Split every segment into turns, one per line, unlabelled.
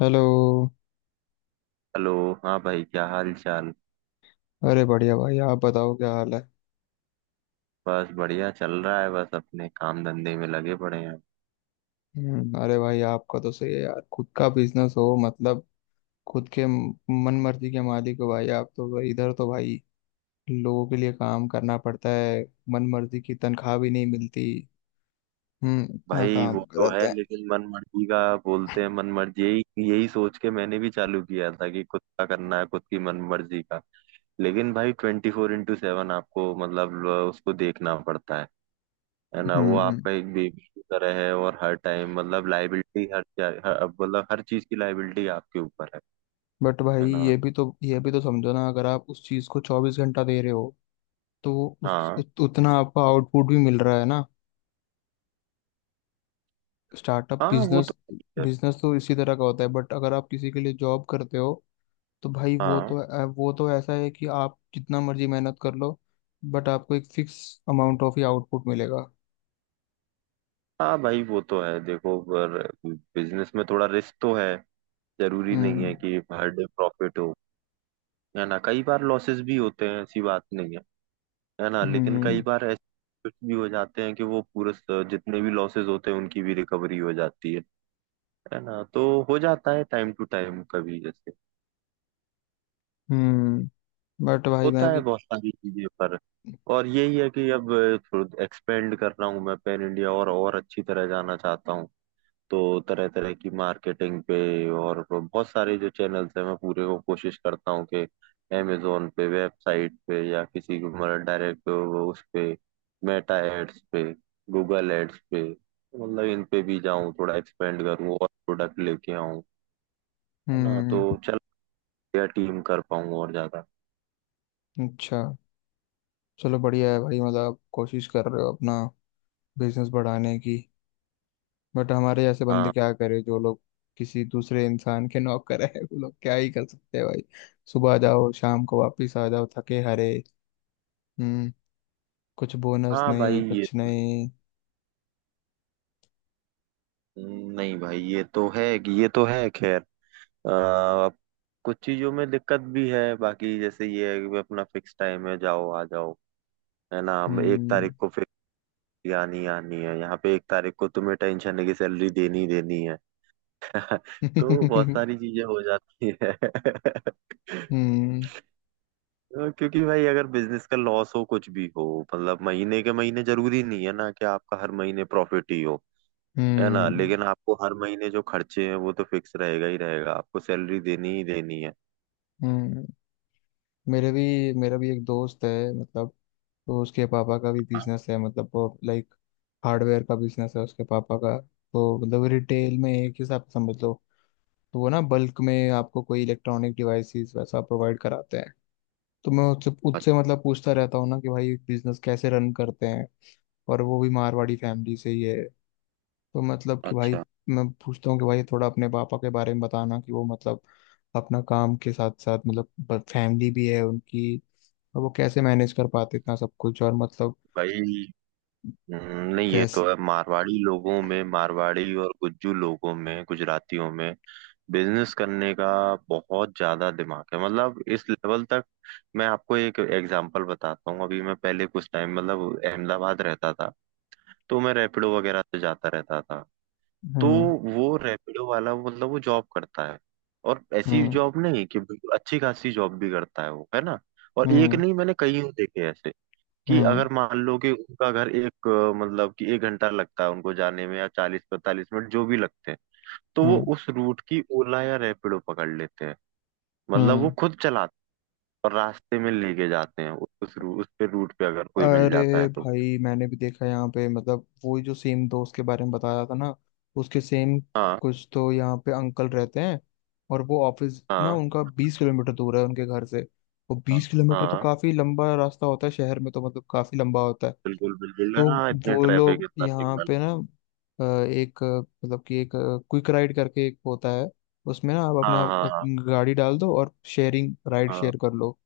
Hello.
Hello. हाँ भाई, क्या हाल चाल?
अरे बढ़िया भाई, आप बताओ क्या हाल है।
बस बढ़िया चल रहा है, बस अपने काम धंधे में लगे पड़े हैं।
अरे भाई, आपका तो सही है यार, खुद का बिजनेस हो मतलब खुद के मन मर्जी के मालिक हो भाई। आप तो भाई, इधर तो भाई लोगों के लिए काम करना पड़ता है, मन मर्जी की तनख्वाह भी नहीं मिलती। हम्म, इतना
भाई
काम
वो तो
कराते
है,
हैं।
लेकिन मन मर्जी का बोलते हैं मन मर्जी, यही यही सोच के मैंने भी चालू किया था कि खुद का करना है, खुद की मन मर्जी का। लेकिन भाई 24x7 आपको मतलब उसको देखना पड़ता है ना। वो
हम्म।
आपका एक बेबी की तरह है और हर टाइम मतलब लाइबिलिटी हर चीज की लाइबिलिटी आपके ऊपर है
बट भाई
है ना।
ये भी तो समझो ना, अगर आप उस चीज को 24 घंटा दे रहे हो तो
हाँ
उतना आपको आउटपुट भी मिल रहा है ना। स्टार्टअप
हाँ, वो
बिजनेस,
तो ठीक है।
बिजनेस तो इसी तरह का होता है। बट अगर आप किसी के लिए जॉब करते हो तो भाई वो
हाँ
तो अ, वो तो ऐसा है कि आप जितना मर्जी मेहनत कर लो बट आपको एक फिक्स अमाउंट ऑफ ही आउटपुट मिलेगा।
हाँ भाई, वो तो है, देखो पर बिजनेस में थोड़ा रिस्क तो है। जरूरी नहीं है
हम्म।
कि हर डे प्रॉफिट हो, है ना। कई बार लॉसेस भी होते हैं, ऐसी बात नहीं है, है ना। लेकिन कई
हम्म।
बार ऐसे कुछ भी हो जाते हैं कि वो जितने भी लॉसेस होते हैं उनकी भी रिकवरी हो जाती है ना। तो हो जाता है टाइम टू टाइम, कभी जैसे
हम्म। बट भाई मैं
होता है
भी।
बहुत सारी चीजें, पर और यही है कि अब एक्सपेंड कर रहा हूँ, मैं पैन इंडिया और अच्छी तरह जाना चाहता हूँ, तो तरह तरह की मार्केटिंग पे, और बहुत सारे जो चैनल्स हैं मैं पूरे को कोशिश करता हूँ कि अमेजोन पे, वेबसाइट पे, या किसी को मतलब डायरेक्ट उस पे, मेटा एड्स पे, गूगल एड्स पे मतलब इन पे भी जाऊँ, थोड़ा एक्सपेंड करूँ और प्रोडक्ट लेके आऊँ, है ना। तो
हम्म।
चल या टीम कर पाऊँ और ज्यादा।
अच्छा, चलो बढ़िया है भाई। मतलब आप कोशिश कर रहे हो अपना बिजनेस बढ़ाने की। बट हमारे ऐसे बंदे
हाँ
क्या करे, जो लोग किसी दूसरे इंसान के नौकर करे वो लोग क्या ही कर सकते हैं भाई। सुबह जाओ, शाम को वापिस आ जाओ थके हारे। हम्म। कुछ बोनस
हाँ भाई
नहीं,
ये,
कुछ नहीं।
नहीं भाई ये तो है कि ये तो है खैर अ, कुछ चीजों में दिक्कत भी है। बाकी जैसे ये है कि अपना फिक्स टाइम है, जाओ आ जाओ, है ना। हम एक
हम्म।
तारीख को फिक्स आनी आनी है यहाँ पे, 1 तारीख को तुम्हें टेंशन है कि सैलरी देनी ही देनी है। तो बहुत सारी चीजें हो जाती है
हम्म।
तो क्योंकि भाई अगर बिजनेस का लॉस हो, कुछ भी हो, मतलब महीने के महीने, जरूरी नहीं है ना कि आपका हर महीने प्रॉफिट ही हो, है ना।
हम्म।
लेकिन आपको हर महीने जो खर्चे हैं वो तो फिक्स रहेगा ही रहेगा, आपको सैलरी देनी ही देनी है।
हम्म। मेरे भी मेरा भी एक दोस्त है मतलब। तो उसके पापा का भी
हाँ,
बिजनेस है मतलब, वो लाइक हार्डवेयर का बिजनेस है उसके पापा का। तो मतलब रिटेल में एक हिसाब से समझ लो। तो वो ना बल्क में आपको कोई इलेक्ट्रॉनिक डिवाइसेस वैसा प्रोवाइड कराते हैं। तो मैं उससे
अ-
उससे मतलब पूछता रहता हूँ ना कि भाई बिजनेस कैसे रन करते हैं। और वो भी मारवाड़ी फैमिली से ही है। तो मतलब कि भाई
अच्छा
मैं पूछता हूँ कि भाई, थोड़ा अपने पापा के बारे में बताना कि वो मतलब अपना काम के साथ साथ मतलब फैमिली भी है उनकी, और वो कैसे मैनेज कर पाते इतना सब कुछ और मतलब
भाई। नहीं ये
कैसे।
तो है, मारवाड़ी लोगों में, मारवाड़ी और गुज्जू लोगों में, गुजरातियों में बिजनेस करने का बहुत ज्यादा दिमाग है। मतलब इस लेवल तक, मैं आपको एक एग्जांपल बताता हूँ। अभी मैं पहले कुछ टाइम मतलब अहमदाबाद रहता था, तो मैं रैपिडो वगैरह से जाता रहता था। तो
हम्म।
वो रैपिडो वाला मतलब वो जॉब करता है, और ऐसी
हम्म।
जॉब नहीं कि बिल्कुल अच्छी खासी जॉब भी करता है वो, है ना। और एक
हम्म।
नहीं, मैंने कई देखे ऐसे कि
हम्म।
अगर मान लो कि उनका घर एक मतलब कि 1 घंटा लगता है उनको जाने में, या 40 45 मिनट जो भी लगते हैं, तो वो
हम्म।
उस रूट की ओला या रैपिडो पकड़ लेते हैं। मतलब वो
हम्म।
खुद चलाते हैं और रास्ते में लेके जाते हैं, उस पे रूट पे अगर कोई मिल
अरे
जाता है तो।
भाई, मैंने भी देखा यहाँ पे मतलब, वो जो सेम दोस्त के बारे में बताया था ना उसके सेम
हाँ
कुछ तो यहाँ पे अंकल रहते हैं। और वो ऑफिस ना
हाँ
उनका 20 किलोमीटर दूर है उनके घर से। वो
हाँ
20 किलोमीटर तो
हाँ,
काफी लंबा रास्ता होता है, शहर में तो मतलब काफी लंबा होता है।
बिल्कुल बिल्कुल,
तो
हाँ इतने
वो
ट्रैफिक,
लोग
इतना
यहाँ
सिग्नल।
पे ना, अ, एक अ, मतलब कि एक क्विक राइड करके एक होता है। उसमें ना आप अपना
हाँ हाँ
गाड़ी डाल दो और शेयरिंग राइड
हाँ
शेयर कर लो।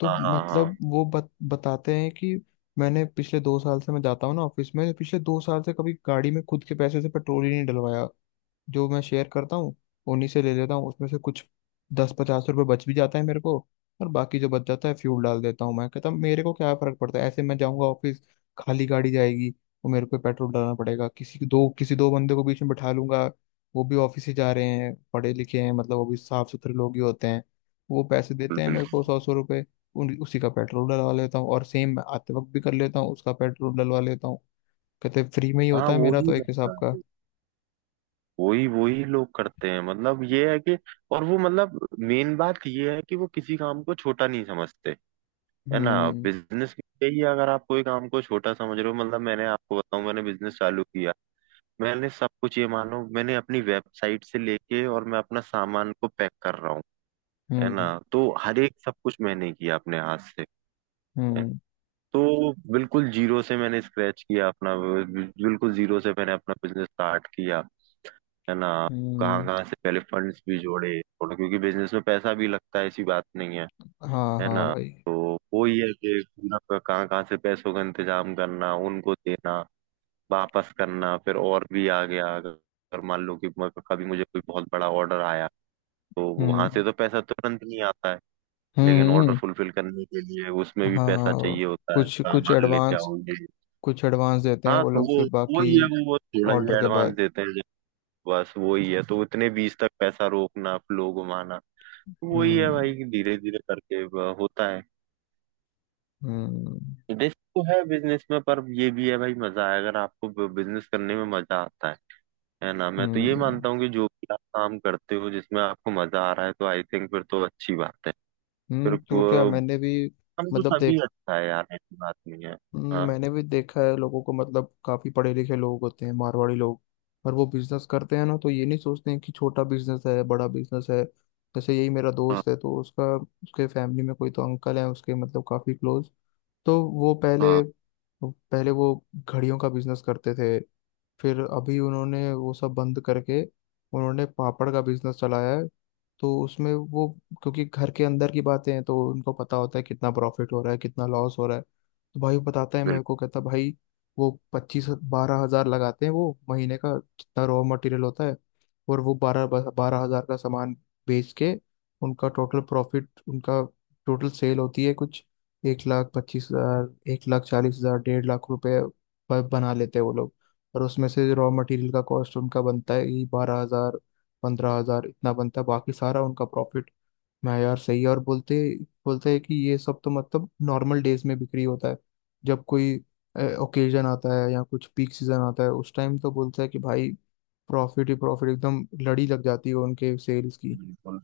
तो
हाँ हाँ हाँ हाँ,
मतलब बताते हैं कि मैंने पिछले 2 साल से, मैं जाता हूँ ना ऑफिस में, तो पिछले 2 साल से कभी गाड़ी में खुद के पैसे से पेट्रोल ही नहीं डलवाया। जो मैं शेयर करता हूँ उन्हीं से ले लेता हूँ, उसमें से कुछ दस पचास रुपये बच भी जाता है मेरे को। और बाकी जो बच जाता है फ्यूल डाल देता हूँ। मैं कहता हूँ मेरे को क्या फर्क पड़ता है, ऐसे मैं जाऊँगा ऑफिस, खाली गाड़ी जाएगी और मेरे को पेट्रोल डालना पड़ेगा। किसी दो बंदे को बीच में बैठा लूंगा, वो भी ऑफिस ही जा रहे हैं, पढ़े लिखे हैं मतलब, वो भी साफ सुथरे लोग ही होते हैं। वो पैसे देते हैं
बिल्कुल
मेरे को
बिल्कुल।
सौ सौ रुपये, उन उसी का पेट्रोल डलवा लेता हूँ और सेम मैं आते वक्त भी कर लेता हूँ उसका पेट्रोल डलवा लेता हूँ। कहते फ्री में ही
हाँ
होता है
वो
मेरा
ही
तो एक हिसाब
रहता
का।
है, वही वही लोग करते हैं, मतलब ये है कि और वो मतलब मेन बात ये है कि वो किसी काम को छोटा नहीं समझते, है ना।
हम्म।
बिजनेस यही है, अगर आप कोई काम को छोटा समझ रहे हो, मतलब मैंने आपको बताऊं, मैंने बिजनेस चालू किया, मैंने सब कुछ, ये मानो मैंने अपनी वेबसाइट से लेके और मैं अपना सामान को पैक कर रहा हूँ, है ना।
हम्म।
तो हर एक सब कुछ मैंने किया अपने हाथ से है।
हम्म।
तो बिल्कुल जीरो से मैंने स्क्रैच किया अपना, बिल्कुल जीरो से मैंने अपना बिजनेस स्टार्ट किया, है ना।
हम्म।
कहाँ कहाँ से पहले फंड्स भी जोड़े, और क्योंकि बिजनेस में पैसा भी लगता है, ऐसी बात नहीं है,
हाँ
है
हाँ
ना।
भाई।
तो वो ही है कि पूरा कहाँ कहाँ से पैसों का इंतजाम करना, उनको देना, वापस करना, फिर और भी आ गया। अगर अगर मान लो कि कभी मुझे कोई बहुत बड़ा ऑर्डर आया, तो वहां
हम्म।
से तो पैसा तुरंत नहीं आता है।
हम्म
लेकिन ऑर्डर
हम्म,
फुलफिल करने के लिए उसमें भी
हाँ
पैसा चाहिए
हाँ,
होता है,
कुछ कुछ
सामान लेके
एडवांस,
आओगे।
कुछ एडवांस देते हैं
हाँ
वो
तो
लोग
वो
फिर
वो
बाकी
ही है, वो थोड़ा ही
ऑर्डर के
एडवांस
बाद।
देते हैं, बस वही है। तो इतने बीस तक पैसा रोकना, फ्लो घुमाना, वही है
हम्म।
भाई कि धीरे धीरे करके होता है।
हम्म।
रिस्क तो है बिजनेस में, पर ये भी है भाई, मजा है, अगर आपको बिजनेस करने में मजा आता है ना। मैं तो
हम्म।
ये मानता हूँ कि जो भी आप काम करते हो जिसमें आपको मजा आ रहा है, तो आई थिंक फिर तो अच्छी बात है।
हम्म।
फिर
तो
वो
क्या मैंने भी
हम तो
मतलब
सभी
देख।
अच्छा है यार, ऐसी बात नहीं है। हाँ
मैंने भी देखा है लोगों को मतलब, काफी पढ़े लिखे लोग होते हैं मारवाड़ी लोग। पर वो बिजनेस करते हैं ना तो ये नहीं सोचते हैं कि छोटा बिजनेस है बड़ा बिजनेस है। जैसे यही मेरा
हाँ
दोस्त है तो उसका उसके फैमिली में कोई तो अंकल है उसके, मतलब काफी क्लोज। तो वो पहले
हाँ
पहले वो घड़ियों का बिजनेस करते थे। फिर अभी उन्होंने वो सब बंद करके उन्होंने पापड़ का बिजनेस चलाया है। तो उसमें वो, क्योंकि घर के अंदर की बातें हैं तो उनको पता होता है कितना प्रॉफिट हो रहा है कितना लॉस हो रहा है। तो भाई वो बताता है मेरे को, कहता भाई वो पच्चीस 12 हजार लगाते हैं, वो महीने का जितना रॉ मटेरियल होता है। और वो बारह बारह हजार का सामान बेच के उनका टोटल प्रॉफिट, उनका टोटल सेल होती है कुछ 1 लाख 25 हजार, 1 लाख 40 हजार, 1.5 लाख रुपए बना लेते हैं वो लोग। और उसमें से रॉ मटेरियल का कॉस्ट उनका बनता है ही 12 हजार, 15 हजार इतना बनता है, बाकी सारा उनका प्रॉफिट। मैं यार सही है। और बोलते बोलते हैं कि ये सब तो मतलब नॉर्मल डेज में बिक्री होता है। जब कोई ओकेजन आता है या कुछ पीक सीजन आता है उस टाइम तो बोलता है कि भाई प्रॉफिट ही प्रॉफिट, एकदम लड़ी लग जाती है उनके सेल्स की।
बिल्कुल।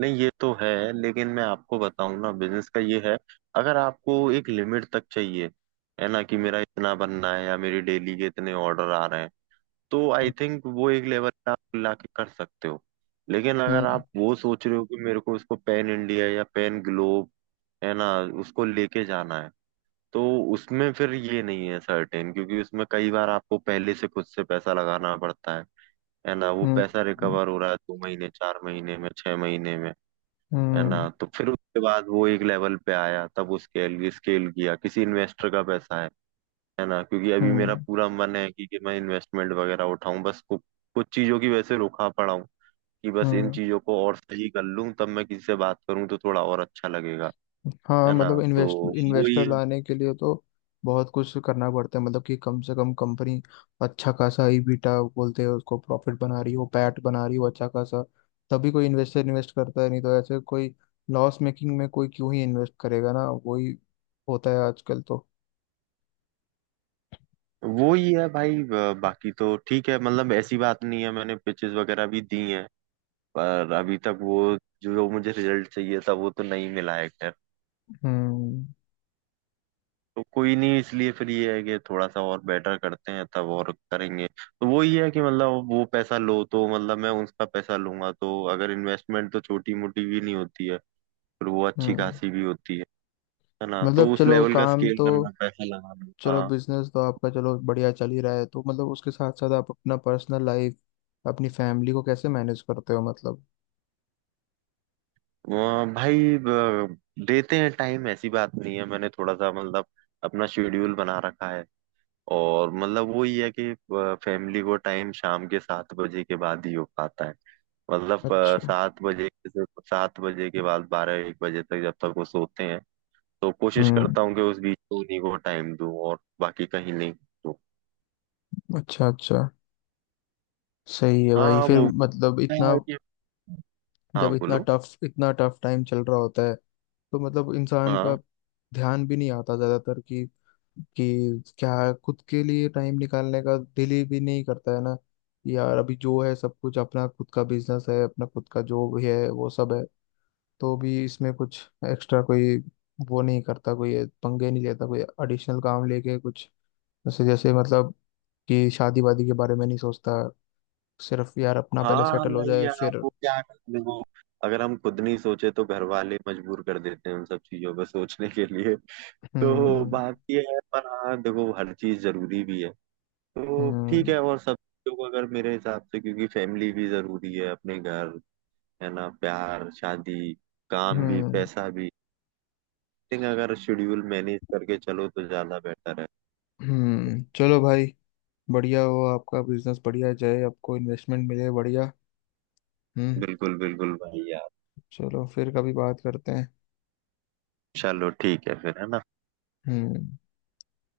नहीं ये तो है। लेकिन मैं आपको बताऊं ना, बिजनेस का ये है, अगर आपको एक लिमिट तक चाहिए, है ना, कि मेरा इतना बनना है या मेरी डेली के इतने ऑर्डर आ रहे हैं, तो आई थिंक वो एक लेवल पे आप लाके कर सकते हो। लेकिन अगर
हम्म।
आप वो सोच रहे हो कि मेरे को इसको पैन इंडिया या पैन ग्लोब, है ना, उसको लेके जाना है, तो उसमें फिर ये नहीं है सर्टेन, क्योंकि उसमें कई बार आपको पहले से खुद से पैसा लगाना पड़ता है ना। वो
हम्म।
पैसा
हम्म।
रिकवर हो रहा है 2 महीने, 4 महीने में, 6 महीने में, है
हम्म।
ना। तो फिर उसके बाद वो एक लेवल पे आया, तब उसके लिए स्केल किया, किसी इन्वेस्टर का पैसा है ना। क्योंकि अभी मेरा
हम्म।
पूरा मन है कि मैं इन्वेस्टमेंट वगैरह उठाऊं, बस कुछ चीजों की वजह से रुका पड़ा हूं, कि बस इन
हम्म।
चीजों को और सही कर लूं तब मैं किसी से बात करूं तो थोड़ा और अच्छा लगेगा,
हाँ
है ना।
मतलब,
तो ही
इन्वेस्टर लाने के लिए तो बहुत कुछ करना पड़ता है। मतलब कि कम से कम कंपनी अच्छा खासा ईबीटा बोलते हैं उसको, प्रॉफिट बना रही हो, पैट बना रही हो अच्छा खासा, तभी कोई इन्वेस्टर इन्वेस्ट करता है। नहीं तो ऐसे कोई लॉस मेकिंग में कोई क्यों ही इन्वेस्ट करेगा ना। वही होता है आजकल तो।
वो ही है भाई। बाकी तो ठीक है, मतलब ऐसी बात नहीं है, मैंने पिचेस वगैरह भी दी हैं, पर अभी तक वो जो जो मुझे रिजल्ट चाहिए था वो तो नहीं मिला है।
हम्म।
तो कोई नहीं, इसलिए फिर ये है कि थोड़ा सा और बेटर करते हैं तब और करेंगे। तो वो ये है कि मतलब वो पैसा लो, तो मतलब मैं उसका पैसा लूंगा तो अगर इन्वेस्टमेंट, तो छोटी मोटी भी नहीं होती है, फिर वो अच्छी
हम्म।
खासी भी होती है ना। तो
मतलब
उस
चलो
लेवल का
काम
स्केल
तो,
करना, पैसा लगाना,
चलो
हाँ।
बिजनेस तो आपका, चलो बढ़िया चल ही रहा है तो मतलब उसके साथ साथ आप अपना पर्सनल लाइफ, अपनी फैमिली को कैसे मैनेज करते हो मतलब।
वहाँ भाई देते हैं टाइम, ऐसी बात नहीं है, मैंने थोड़ा सा मतलब अपना शेड्यूल बना रखा है, और मतलब वो ये है कि फैमिली को टाइम शाम के 7 बजे के बाद ही हो पाता है। मतलब
अच्छा।
7 बजे से, 7 बजे के बाद 12 1 बजे तक जब तक वो सोते हैं, तो कोशिश
हम्म।
करता हूँ कि उस बीच में उन्हीं को टाइम दूँ, और बाकी कहीं नहीं तो।
अच्छा अच्छा। सही है भाई।
हाँ
फिर
वो
मतलब
क्या
इतना,
है कि, हाँ
जब इतना
बोलो।
टफ इतना टफ टाइम चल रहा होता है तो मतलब इंसान का
हाँ
ध्यान भी नहीं आता ज्यादातर कि क्या खुद के लिए टाइम निकालने का दिल ही भी नहीं करता है ना। यार अभी जो है सब कुछ अपना खुद का बिजनेस है, अपना खुद का जो भी है वो सब है, तो भी इसमें कुछ एक्स्ट्रा कोई वो नहीं करता, कोई पंगे नहीं लेता कोई एडिशनल काम लेके कुछ। जैसे जैसे मतलब कि शादी वादी के बारे में नहीं सोचता, सिर्फ यार अपना पहले
हाँ,
सेटल हो
नहीं
जाए
यार,
फिर।
वो क्या करते हैं, वो अगर हम खुद नहीं सोचे तो घर वाले मजबूर कर देते हैं उन सब चीजों पर सोचने के लिए। तो
हम्म।
बात ये है, पर हाँ देखो, हर चीज जरूरी भी है, तो ठीक
हम्म।
है। और सब लोग अगर मेरे हिसाब से, क्योंकि फैमिली भी जरूरी है, अपने घर, है ना, प्यार, शादी, काम भी,
हम्म।
पैसा भी, I think अगर शेड्यूल मैनेज करके चलो तो ज्यादा बेटर है।
हम्म। चलो भाई, बढ़िया हो आपका बिजनेस, बढ़िया जाए, आपको इन्वेस्टमेंट मिले बढ़िया। हम्म।
बिल्कुल बिल्कुल भाई यार।
चलो फिर कभी बात करते हैं।
चलो ठीक है फिर, है ना।
हम्म।